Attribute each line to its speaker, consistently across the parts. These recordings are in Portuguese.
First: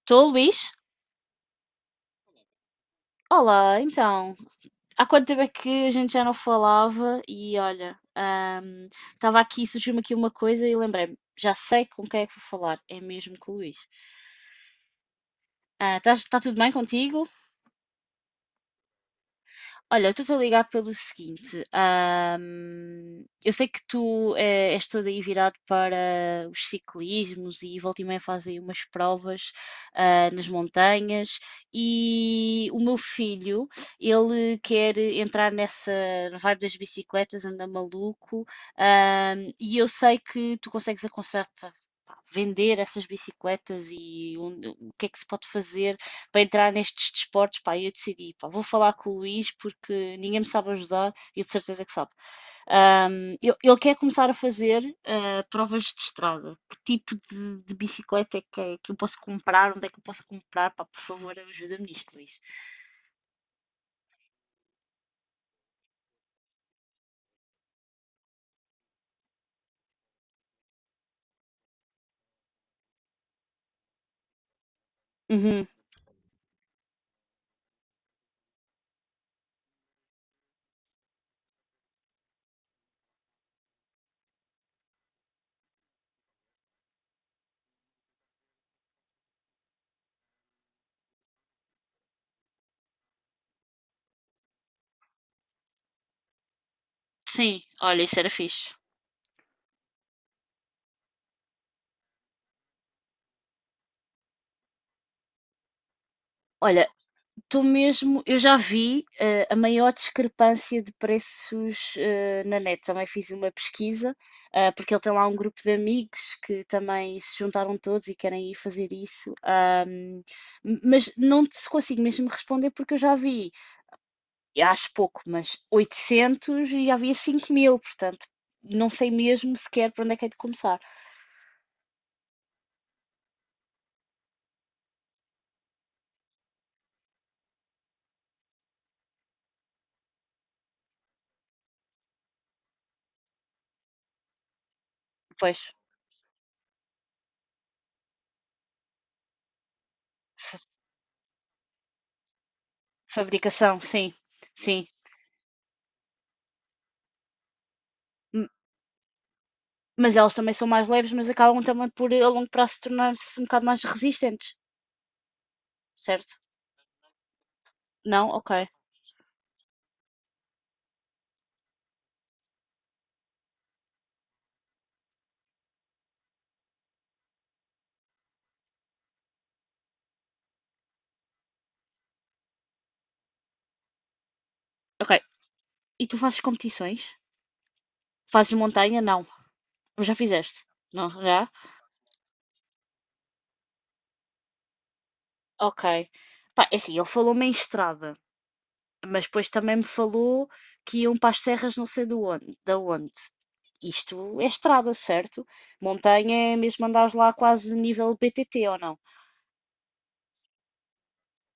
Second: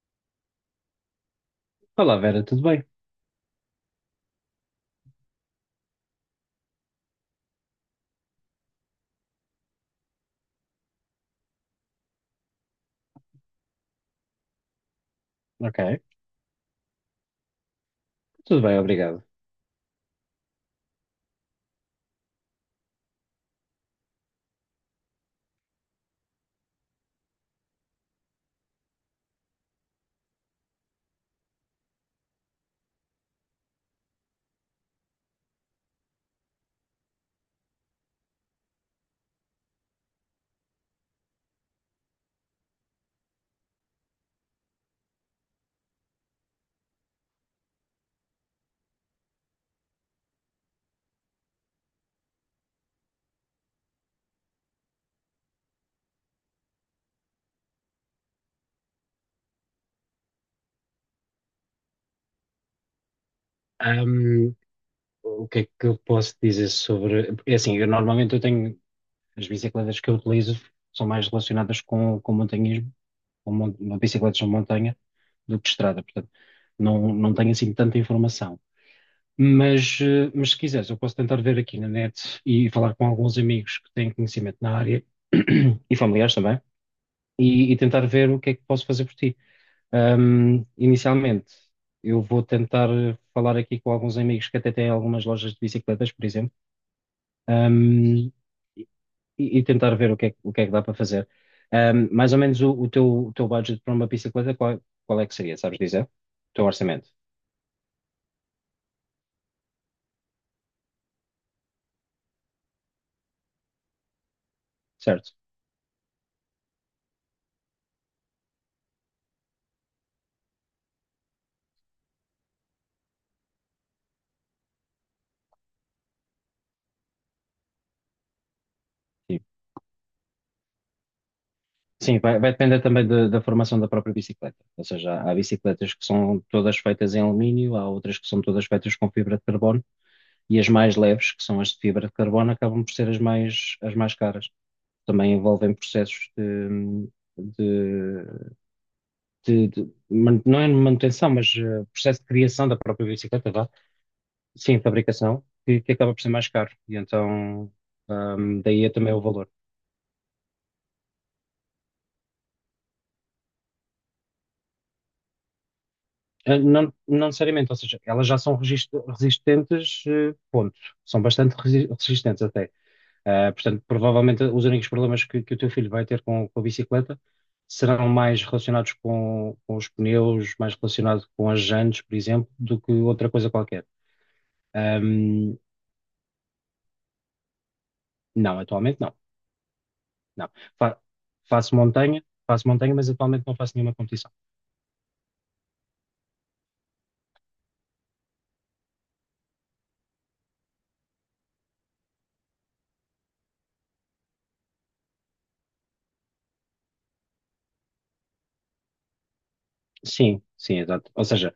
Speaker 1: Estou, Luís?
Speaker 2: Olá, Vera, tudo bem?
Speaker 1: Olá, então. Há quanto tempo é que a gente já não falava? E olha, estava aqui, surgiu-me aqui uma coisa e lembrei-me, já sei com quem é que vou falar, é mesmo com o Luís.
Speaker 2: Ok,
Speaker 1: Está tudo bem contigo?
Speaker 2: tudo bem, obrigado.
Speaker 1: Olha, eu estou-te a ligar pelo seguinte. Eu sei que tu és todo aí virado para os ciclismos e volta e meia fazem umas provas nas montanhas e o meu filho, ele quer entrar nessa vibe das bicicletas, anda maluco. E eu sei que tu consegues aconselhar para vender essas bicicletas e o que é que se pode fazer para entrar nestes desportos. Pá, eu decidi, pá, vou falar com o Luís porque ninguém me sabe ajudar e de certeza que sabe. Ele quer começar a fazer provas de estrada. Que tipo de bicicleta é que eu posso comprar? Onde é que eu posso comprar? Pá, por favor, ajuda-me nisto, Luís.
Speaker 2: Ahm, o que é que eu posso dizer sobre. É assim, eu normalmente eu tenho. As bicicletas que eu utilizo são mais relacionadas com montanhismo, com bicicletas de montanha, do
Speaker 1: Uhum.
Speaker 2: que estrada, portanto, não tenho assim tanta informação. Mas, mas se quiseres, eu posso tentar ver aqui na net e falar com alguns amigos que têm conhecimento na área e familiares também, e tentar ver o que é que posso fazer por ti. Inicialmente, eu vou tentar falar aqui com alguns amigos que até têm algumas lojas de bicicletas, por exemplo,
Speaker 1: Sim, olha, isso era
Speaker 2: ahm,
Speaker 1: fixe.
Speaker 2: e tentar ver o que é, o que é que dá para fazer. Mais ou menos o teu, o teu budget para uma bicicleta, qual, qual é que seria, sabes dizer? O teu
Speaker 1: Olha,
Speaker 2: orçamento,
Speaker 1: tu mesmo, eu já vi a maior discrepância de preços na net. Também fiz uma pesquisa, porque ele tem lá
Speaker 2: certo?
Speaker 1: um grupo de amigos que também se juntaram todos e querem ir fazer isso. Mas não te consigo mesmo responder porque eu já vi, e acho pouco, mas 800 e já havia 5 mil, portanto, não sei
Speaker 2: Sim.
Speaker 1: mesmo sequer para onde é que é de começar.
Speaker 2: Sim, vai depender também da formação da própria bicicleta. Ou seja, há bicicletas que são todas feitas em alumínio, há outras que são todas feitas com fibra de carbono, e as mais leves, que são as de fibra de carbono, acabam por ser as mais caras. Também
Speaker 1: Pois,
Speaker 2: envolvem processos de, de não é manutenção, mas processo de criação da própria bicicleta, vá.
Speaker 1: fabricação, sim,
Speaker 2: Sim,
Speaker 1: sim.
Speaker 2: fabricação, que acaba por ser mais caro. E então, daí é também o valor.
Speaker 1: Mas elas também são mais leves, mas acabam também por a longo prazo tornar-se um bocado mais resistentes, certo?
Speaker 2: Não, não necessariamente, ou seja, elas
Speaker 1: Não?
Speaker 2: já
Speaker 1: Ok.
Speaker 2: são resistentes, ponto. São bastante resistentes até. Ah, portanto, provavelmente os únicos problemas que o teu filho vai ter com a bicicleta serão mais relacionados com os pneus, mais relacionado com as jantes, por exemplo, do que outra coisa qualquer.
Speaker 1: Ok.
Speaker 2: Ahm,
Speaker 1: E tu fazes competições? Fazes
Speaker 2: não, atualmente
Speaker 1: montanha?
Speaker 2: não.
Speaker 1: Não. Já
Speaker 2: Não.
Speaker 1: fizeste?
Speaker 2: Fa-
Speaker 1: Não, já?
Speaker 2: faço montanha, mas atualmente não faço nenhuma competição.
Speaker 1: Ok. Pá, é assim, ele falou-me em estrada, mas depois também me falou que iam para as serras não sei de onde, da onde. Isto é estrada, certo? Montanha é mesmo andares lá quase nível BTT ou não? O
Speaker 2: Sim, sim, exato. Ou seja,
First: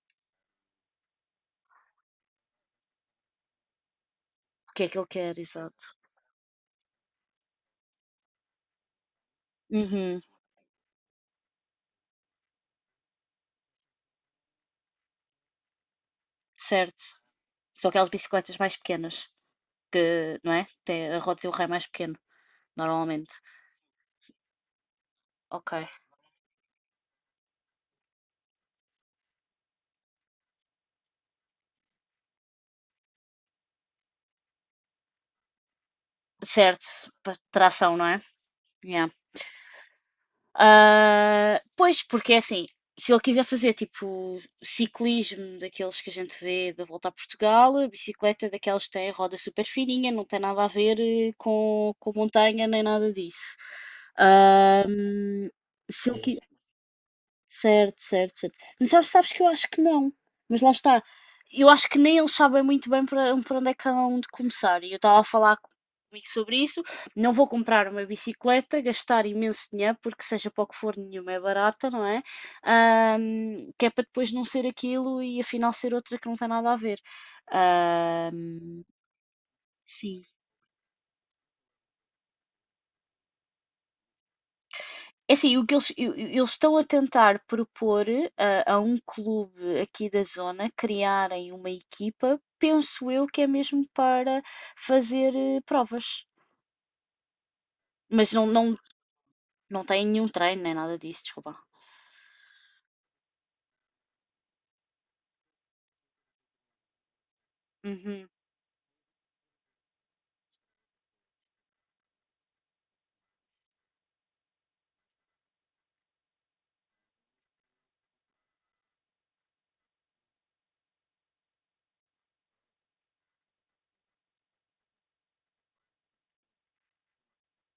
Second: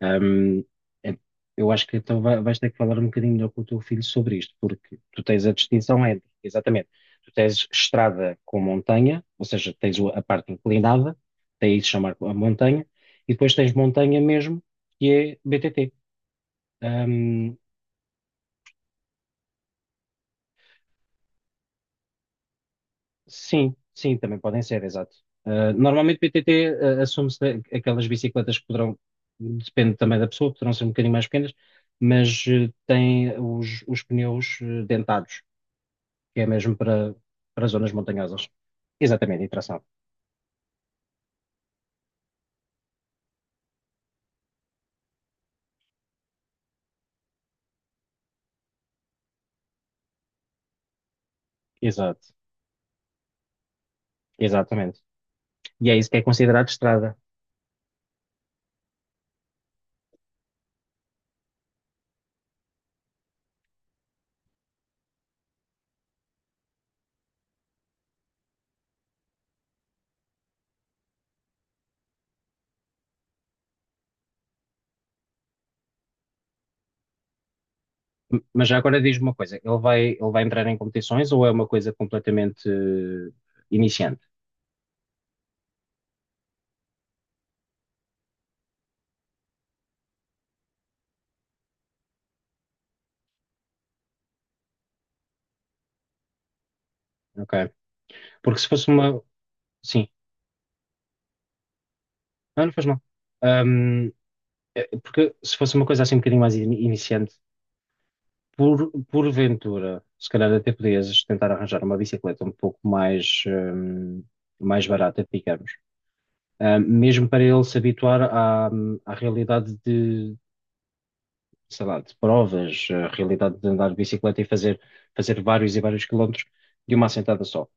Speaker 2: Ahm, é- eu acho que então vais ter que falar um bocadinho melhor com o teu filho sobre isto,
Speaker 1: que é que
Speaker 2: porque
Speaker 1: ele
Speaker 2: tu
Speaker 1: quer,
Speaker 2: tens a
Speaker 1: exato.
Speaker 2: distinção entre, exatamente, tu tens estrada com montanha, ou seja, tens a
Speaker 1: Uhum,
Speaker 2: parte inclinada, daí se chamar a montanha, e depois tens montanha mesmo, que é BTT.
Speaker 1: certo.
Speaker 2: Ahm,
Speaker 1: Só aquelas bicicletas mais pequenas. Que, não é? Tem a roda e o rei mais pequeno, normalmente.
Speaker 2: sim, sim, também podem ser, exato.
Speaker 1: Ok.
Speaker 2: Ah, normalmente BTT, ah, assume-se aquelas bicicletas que poderão, depende também da pessoa, poderão ser um bocadinho mais pequenas, mas têm os pneus dentados. Que é mesmo
Speaker 1: Certo,
Speaker 2: para, para zonas
Speaker 1: tração, não é?
Speaker 2: montanhosas.
Speaker 1: Yeah.
Speaker 2: Exatamente, e tração.
Speaker 1: Ah, pois, porque é assim, se ele quiser fazer tipo ciclismo daqueles que a gente vê da volta a Portugal, a bicicleta daquelas que têm roda super fininha, não tem nada a ver com
Speaker 2: Exato,
Speaker 1: montanha nem nada disso.
Speaker 2: exatamente.
Speaker 1: Ahm,
Speaker 2: E é
Speaker 1: se
Speaker 2: isso que
Speaker 1: ele,
Speaker 2: é
Speaker 1: qui-
Speaker 2: considerado estrada.
Speaker 1: Certo, certo, certo. Mas sabes, sabes que eu acho que não. Mas lá está. Eu acho que nem eles sabem muito bem para onde é que hão de começar. E eu estava a falar comigo sobre isso. Não vou comprar uma bicicleta, gastar imenso dinheiro, porque seja para o que for, nenhuma é barata, não é? Que é para depois não ser aquilo e afinal ser outra que não tem nada a ver.
Speaker 2: Mas já
Speaker 1: Ahm,
Speaker 2: agora diz-me uma coisa,
Speaker 1: sim.
Speaker 2: ele vai entrar em competições ou é uma coisa completamente iniciante?
Speaker 1: É assim, o que eles estão a tentar propor a um clube aqui da zona criarem uma equipa, penso eu que é mesmo para fazer provas.
Speaker 2: Ok.
Speaker 1: Mas
Speaker 2: Porque se fosse uma.
Speaker 1: não tem
Speaker 2: Sim,
Speaker 1: nenhum treino nem nada disso, desculpa.
Speaker 2: não, não faz mal. Ahm, porque se fosse uma coisa assim um bocadinho mais iniciante,
Speaker 1: Uhum,
Speaker 2: por, porventura, se calhar até podias tentar arranjar uma bicicleta um pouco mais, mais barata, digamos, Mesmo para ele se habituar à, à realidade de, sei lá, de provas, a realidade de andar de bicicleta e fazer, fazer vários e vários quilómetros de uma assentada só.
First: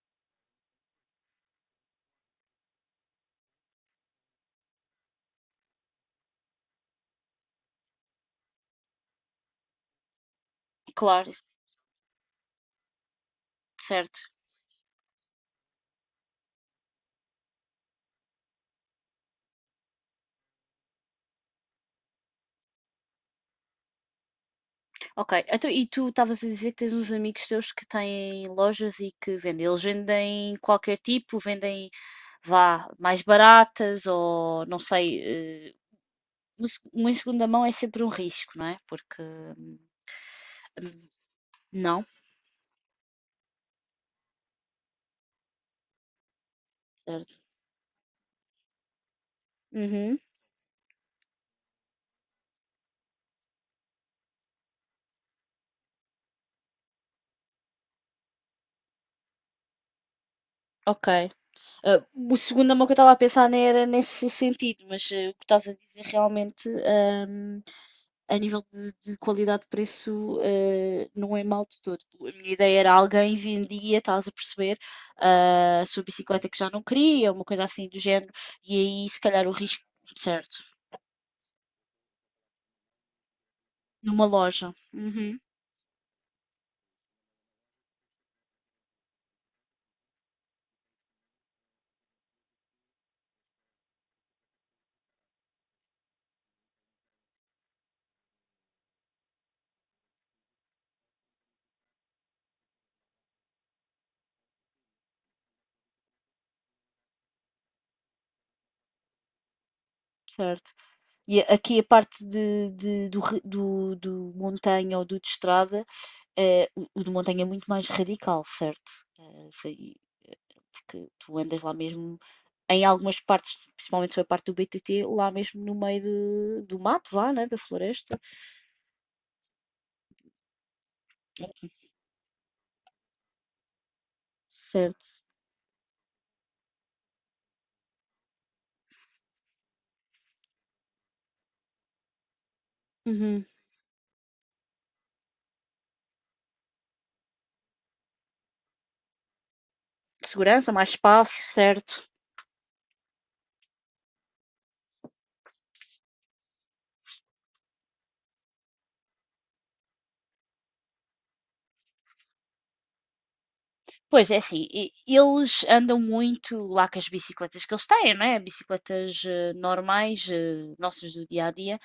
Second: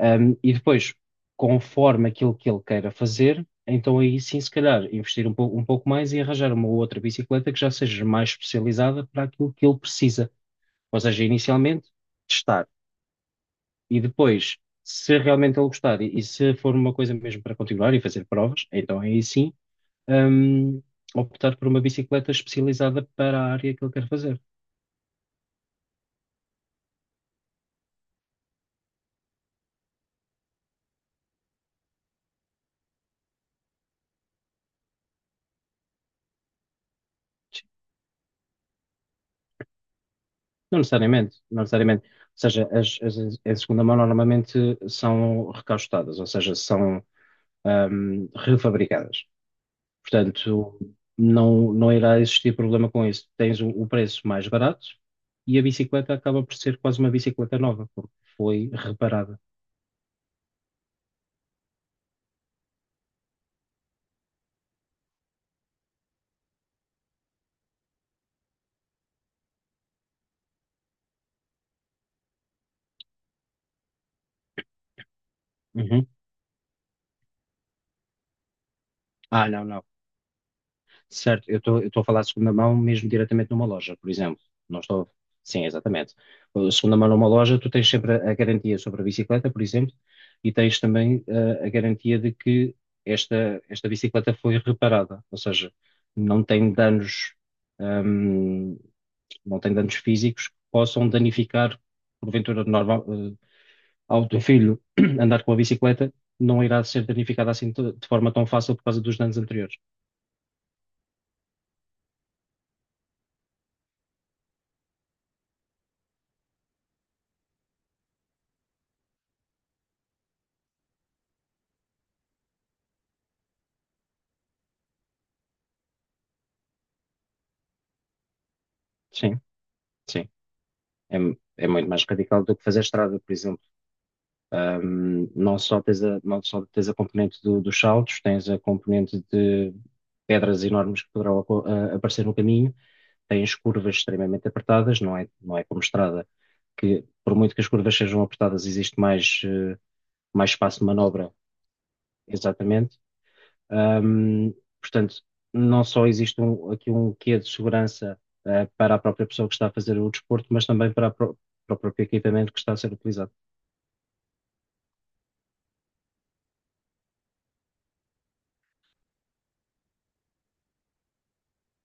Speaker 2: E depois, conforme aquilo que ele queira fazer, então aí sim, se calhar, investir um pouco mais e arranjar uma outra bicicleta que já seja mais especializada para aquilo que ele precisa. Ou seja,
Speaker 1: claro,
Speaker 2: inicialmente testar e
Speaker 1: certo.
Speaker 2: depois, se realmente ele gostar e se for uma coisa mesmo para continuar e fazer provas, então aí sim, hum, optar por uma bicicleta especializada para a área que ele quer fazer.
Speaker 1: Ok, então, e tu estavas a dizer que tens uns amigos teus que têm lojas e que vendem. Eles vendem qualquer tipo, vendem, vá, mais baratas ou não sei. eh, uma segunda mão é sempre um risco, não é? Porque
Speaker 2: Não necessariamente, não
Speaker 1: Não.
Speaker 2: necessariamente. Ou seja, as de segunda mão normalmente são recastadas, ou seja, são
Speaker 1: Certo.
Speaker 2: refabricadas.
Speaker 1: Uhum,
Speaker 2: Portanto, não irá existir problema com isso. Tens o preço mais barato e a bicicleta acaba por ser quase uma bicicleta nova, porque foi reparada.
Speaker 1: ok. Ah, o segunda mão que eu estava a pensar nem era nesse sentido, mas o que estás a dizer realmente, a nível de qualidade de preço, não é mau de todo. A minha ideia era alguém vendia, estás a perceber, a sua
Speaker 2: Uhum.
Speaker 1: bicicleta que já não queria, uma coisa assim do género, e aí se calhar
Speaker 2: Ah,
Speaker 1: o
Speaker 2: não,
Speaker 1: risco,
Speaker 2: não.
Speaker 1: certo,
Speaker 2: Certo, eu estou a falar de segunda mão mesmo diretamente numa loja, por
Speaker 1: numa
Speaker 2: exemplo.
Speaker 1: loja.
Speaker 2: Não estou.
Speaker 1: Uhum,
Speaker 2: Sim, exatamente. Segunda mão numa loja, tu tens sempre a garantia sobre a bicicleta, por exemplo, e tens também a garantia de que esta bicicleta foi reparada, ou seja, não tem danos ehm, não tem danos físicos que possam danificar, porventura, normal, ao teu filho andar com a bicicleta, não irá ser danificado assim de forma tão fácil por causa dos danos anteriores.
Speaker 1: certo. E aqui a parte do montanha ou do de estrada, o de montanha é muito mais radical, certo? Eh, sei- Porque tu andas lá mesmo, em algumas partes, principalmente a parte do BTT, lá mesmo no meio do mato, vá, né? Da floresta.
Speaker 2: Sim, sim. É, é muito mais radical do que fazer estrada, por exemplo.
Speaker 1: Certo.
Speaker 2: Não só tens a, não só tens a componente dos saltos, tens a componente de pedras enormes que poderão aparecer no caminho,
Speaker 1: Uhum.
Speaker 2: tens curvas extremamente apertadas, não é, não é como estrada, que por muito que as curvas sejam apertadas, existe mais, mais
Speaker 1: Segurança,
Speaker 2: espaço de
Speaker 1: mais
Speaker 2: manobra,
Speaker 1: espaço, certo.
Speaker 2: exatamente. Ahm, portanto, não só existe aqui um quê de segurança para a própria pessoa que está a fazer o desporto, mas também para, para o próprio equipamento que está a ser utilizado.
Speaker 1: Pois é assim, eles andam muito lá com as bicicletas que eles têm, não é? Bicicletas normais, nossas do dia a dia.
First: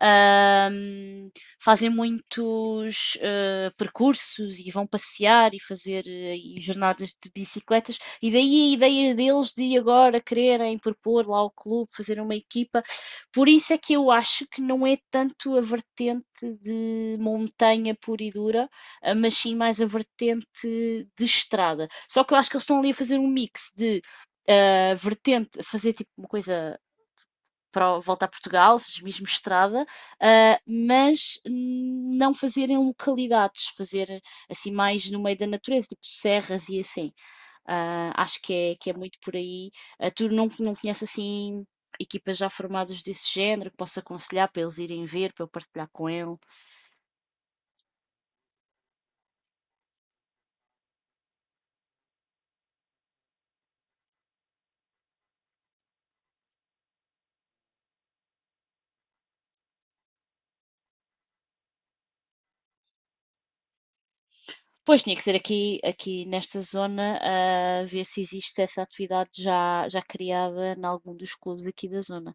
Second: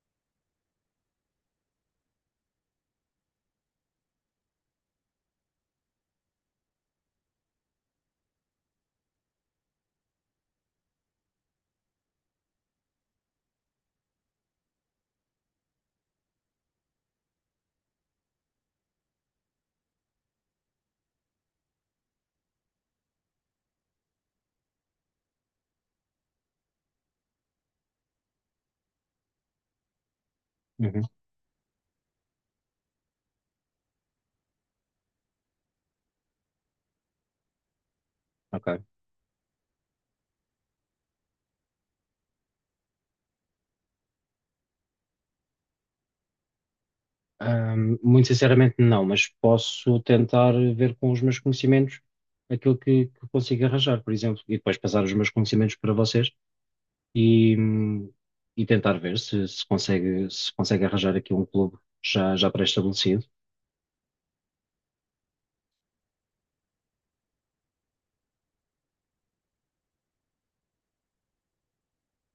Speaker 1: Ahm, fazem muitos percursos e vão passear e fazer aí jornadas de bicicletas. E daí a ideia deles de agora quererem propor lá ao clube, fazer uma equipa. Por isso é que eu acho que não é tanto a vertente de montanha pura e dura, mas sim mais a vertente de estrada. Só que eu acho que eles estão ali a fazer um mix de vertente, fazer tipo uma coisa para voltar a Portugal, ou seja, mesmo estrada,
Speaker 2: Uhum,
Speaker 1: não fazer em localidades, fazer assim mais no meio da natureza, tipo serras e assim. Ah, acho
Speaker 2: ok.
Speaker 1: que é muito por aí. Ah, tu não, não conheces assim equipas já formadas desse género que posso aconselhar para eles irem ver, para eu partilhar com ele?
Speaker 2: Muito sinceramente, não, mas posso tentar ver com os meus conhecimentos aquilo que consigo arranjar, por exemplo, e depois passar os meus conhecimentos para vocês e, hum, e tentar ver se, se consegue, se consegue arranjar aqui um clube já, já pré-estabelecido.
Speaker 1: Pois, tinha que ser aqui nesta zona, ver se existe essa atividade já criada em algum dos clubes aqui da zona.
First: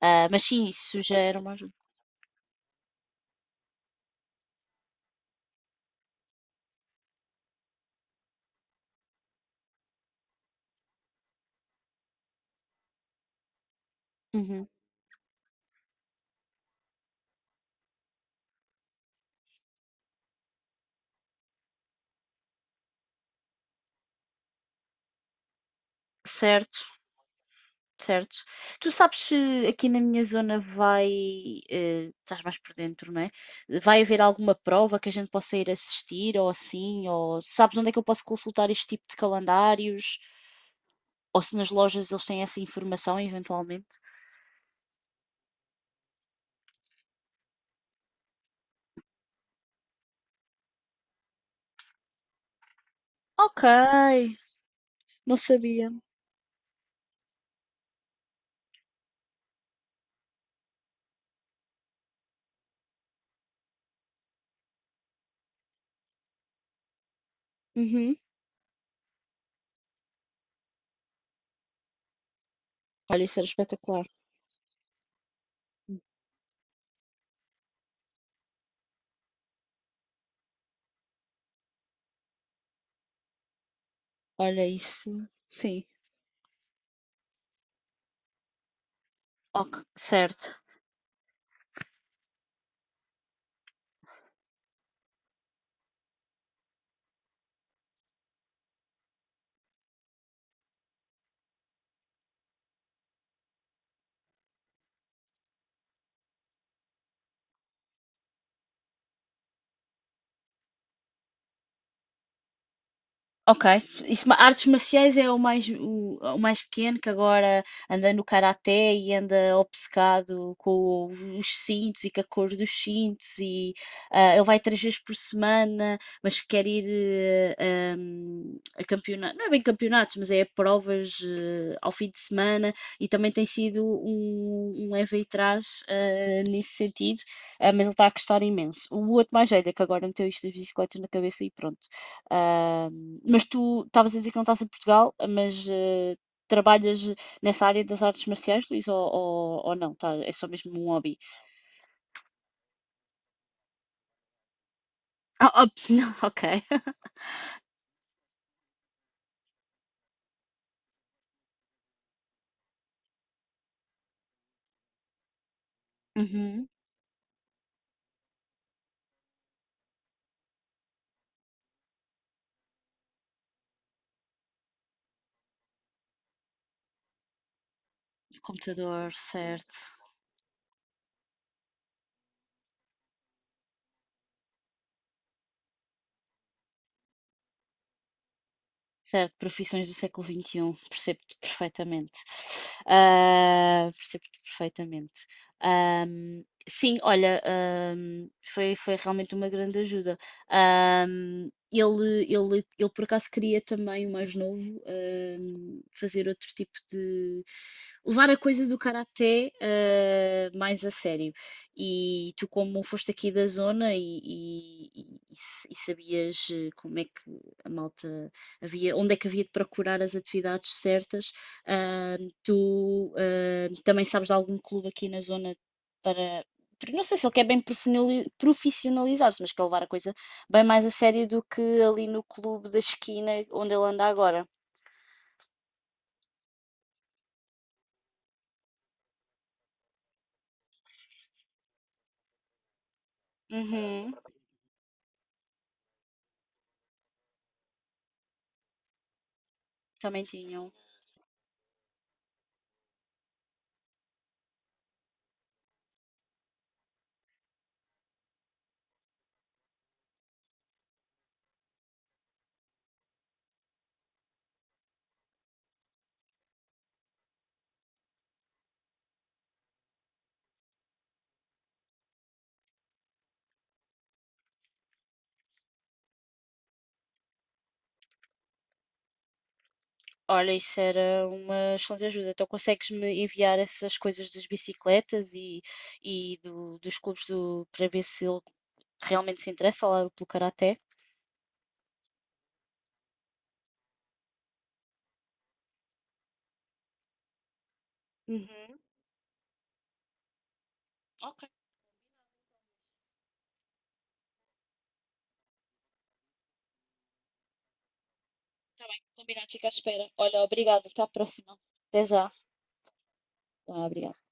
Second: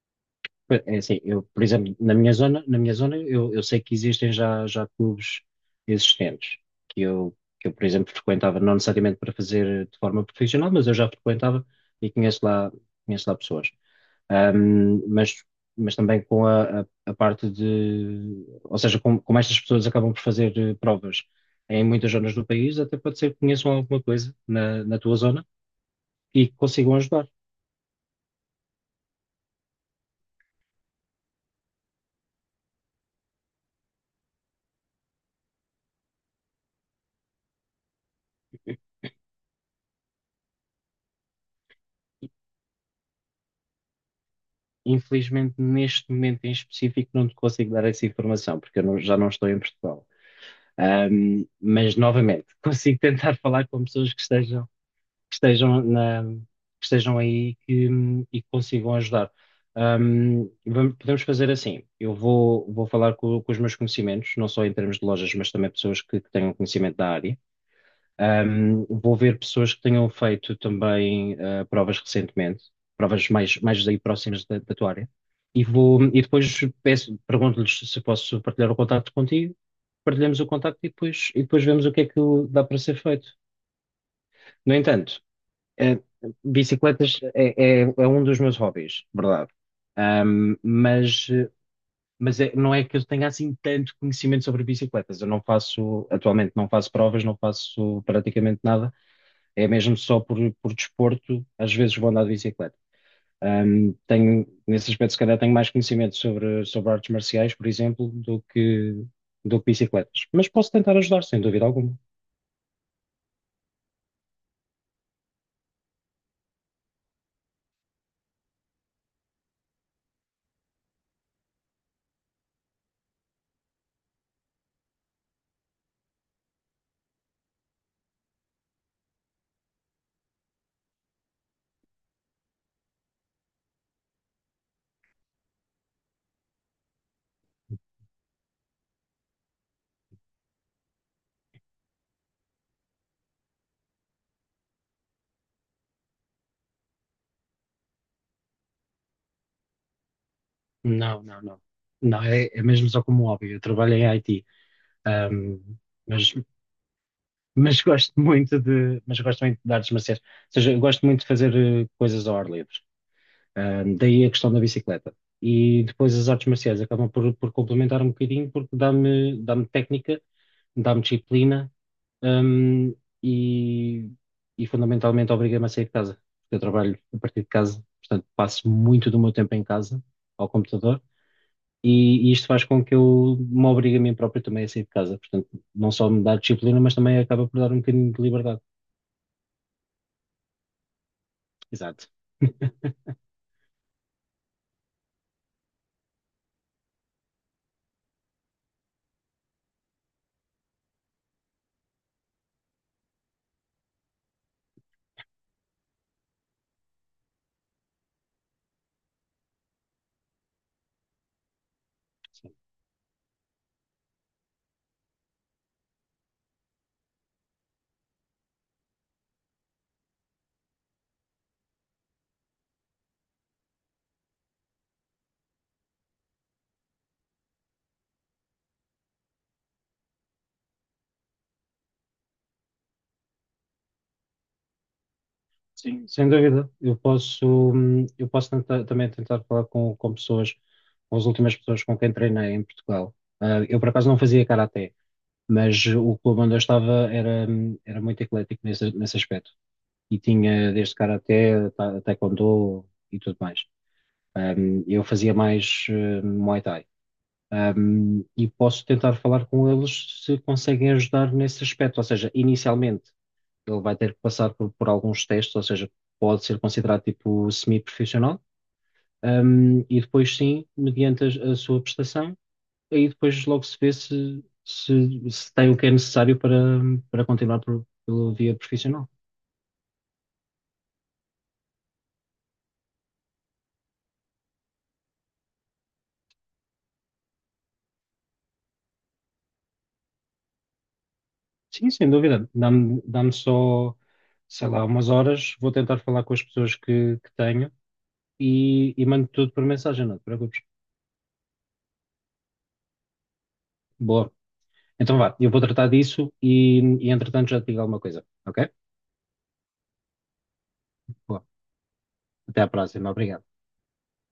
Speaker 1: Ah, mas sim,
Speaker 2: Pois, é
Speaker 1: isso já
Speaker 2: assim,
Speaker 1: era
Speaker 2: eu,
Speaker 1: uma
Speaker 2: por
Speaker 1: ajuda.
Speaker 2: exemplo, na minha zona eu sei que existem já, já clubes existentes, que eu, por exemplo, frequentava, não necessariamente para fazer de forma profissional, mas eu já frequentava e conheço lá pessoas.
Speaker 1: Uhum.
Speaker 2: Ahm, mas, mas também com a parte de, ou seja, como, como estas pessoas acabam por fazer provas em muitas zonas do país, até pode ser que conheçam alguma coisa na, na tua zona e que
Speaker 1: Certo,
Speaker 2: consigam ajudar.
Speaker 1: certo. Tu sabes se aqui na minha zona vai, estás mais por dentro, não é? Vai haver alguma prova que a gente possa ir assistir ou assim, ou sabes onde é que eu posso consultar este tipo de calendários? Ou se nas lojas eles têm essa informação eventualmente?
Speaker 2: Infelizmente, neste momento em específico, não te consigo dar essa informação, porque eu não- já não estou em Portugal. Mas, novamente, consigo tentar
Speaker 1: Ok,
Speaker 2: falar com pessoas que estejam, que
Speaker 1: não
Speaker 2: estejam
Speaker 1: sabia.
Speaker 2: que estejam aí que, e que consigam ajudar. Podemos fazer assim: eu vou, vou falar com os meus conhecimentos, não só em termos de lojas, mas também pessoas que tenham conhecimento da área.
Speaker 1: Uhum.
Speaker 2: Um, vou ver pessoas que tenham feito também provas recentemente,
Speaker 1: Olha,
Speaker 2: provas
Speaker 1: isso era
Speaker 2: mais, mais aí
Speaker 1: espetacular.
Speaker 2: próximas da, da tua área, e vou, e depois peço, pergunto-lhes se posso partilhar o contacto contigo, partilhamos o contacto e depois vemos o que é que dá para ser feito.
Speaker 1: Olha,
Speaker 2: No entanto,
Speaker 1: isso. Sim.
Speaker 2: eh, bicicletas é um dos meus hobbies, verdade.
Speaker 1: Ok,
Speaker 2: Um,
Speaker 1: certo.
Speaker 2: mas não é que eu tenha assim tanto conhecimento sobre bicicletas. Eu não faço, atualmente não faço provas, não faço praticamente nada é mesmo só por desporto, às vezes vou andar de bicicleta. Tenho, nesse aspecto, se calhar, tenho mais conhecimento sobre, sobre artes marciais, por exemplo, do que bicicletas. Mas posso tentar ajudar, sem dúvida alguma.
Speaker 1: Ok. Isso, artes marciais é o mais, o mais pequeno que agora anda no karaté e anda obcecado com os cintos e com a cor dos cintos e ele vai três vezes por semana, mas quer ir a campeonatos, não é bem campeonatos, mas é a provas ao fim de semana e também tem sido um leve e trás, nesse sentido, mas ele está a gostar imenso. O outro mais velho é que agora meteu isto das bicicletas na cabeça e pronto. Ah, mas tu estavas a dizer que não estás em Portugal, mas trabalhas nessa área das artes marciais, Luís, ou não? Tá, é só mesmo um hobby?
Speaker 2: Não, não, não. Não, é, é mesmo só como hobby. Eu trabalho em IT,
Speaker 1: Ah,
Speaker 2: ahm,
Speaker 1: ops, não,
Speaker 2: mas,
Speaker 1: ok.
Speaker 2: mas gosto muito de, mas gosto muito de artes marciais. Ou seja, eu gosto muito de fazer coisas ao ar livre. Daí a questão da bicicleta. E depois as artes
Speaker 1: Uhum,
Speaker 2: marciais acabam por complementar um bocadinho porque dá-me técnica, dá-me disciplina, hum, e, e fundamentalmente obriga-me a sair de casa. Porque eu trabalho a partir de casa, portanto passo muito
Speaker 1: computador,
Speaker 2: do meu tempo em
Speaker 1: certo.
Speaker 2: casa, ao computador, e isto faz com que eu me obrigue a mim próprio também a sair de casa. Portanto, não só me dá disciplina, mas também acaba por dar um bocadinho de liberdade.
Speaker 1: Certo, profissões do século XXI, percebo-te
Speaker 2: Exato.
Speaker 1: perfeitamente. Ah, percebo-te perfeitamente. Sim, Olha, foi realmente uma grande ajuda. Ele por acaso queria também, o mais novo, fazer outro tipo de. Levar a coisa do karaté, mais a sério. E tu,
Speaker 2: Sim.
Speaker 1: como foste aqui da zona e sabias como é que a malta havia, onde é que havia de procurar as atividades certas. Ah, Também sabes de algum clube aqui na zona para. Porque não sei se ele quer bem profissionalizar-se, mas quer levar a coisa bem mais a sério do que ali no clube da esquina onde ele anda agora.
Speaker 2: Sim. Sem dúvida, eu posso também tentar falar com pessoas, com as últimas pessoas com quem treinei em Portugal. Ah, eu, por acaso,
Speaker 1: Uhum,
Speaker 2: não fazia karaté, mas o clube onde eu estava era, era muito eclético nesse, nesse aspecto. E
Speaker 1: também tinham.
Speaker 2: tinha desde karaté, taekwondo e tudo mais. Um, eu fazia mais Muay Thai. Um, e posso tentar falar com eles se conseguem ajudar nesse aspecto. Ou seja, inicialmente ele vai ter que passar por alguns testes, ou seja, pode ser considerado tipo semi-profissional. Um, e depois sim, mediante a sua prestação, aí depois logo se vê se, se, se tem o que é necessário para, para continuar por, pela via profissional.
Speaker 1: Olha, isso era uma excelente ajuda. Então consegues-me enviar essas coisas das bicicletas e, dos clubes do, para ver se ele realmente se interessa lá pelo karaté?
Speaker 2: Sim, sem dúvida. Dá-me só, sei lá, umas horas. Vou tentar falar com as pessoas que tenho
Speaker 1: Uhum.
Speaker 2: e mando tudo por mensagem, não te preocupes. Boa. Então vá, eu vou tratar disso e entretanto já te digo alguma coisa, ok?
Speaker 1: Tá bem, combinado, fica à espera. Olha, obrigada, até a
Speaker 2: Boa.
Speaker 1: próxima. Até já.
Speaker 2: Até à próxima. Obrigado.
Speaker 1: Ah, obrigada.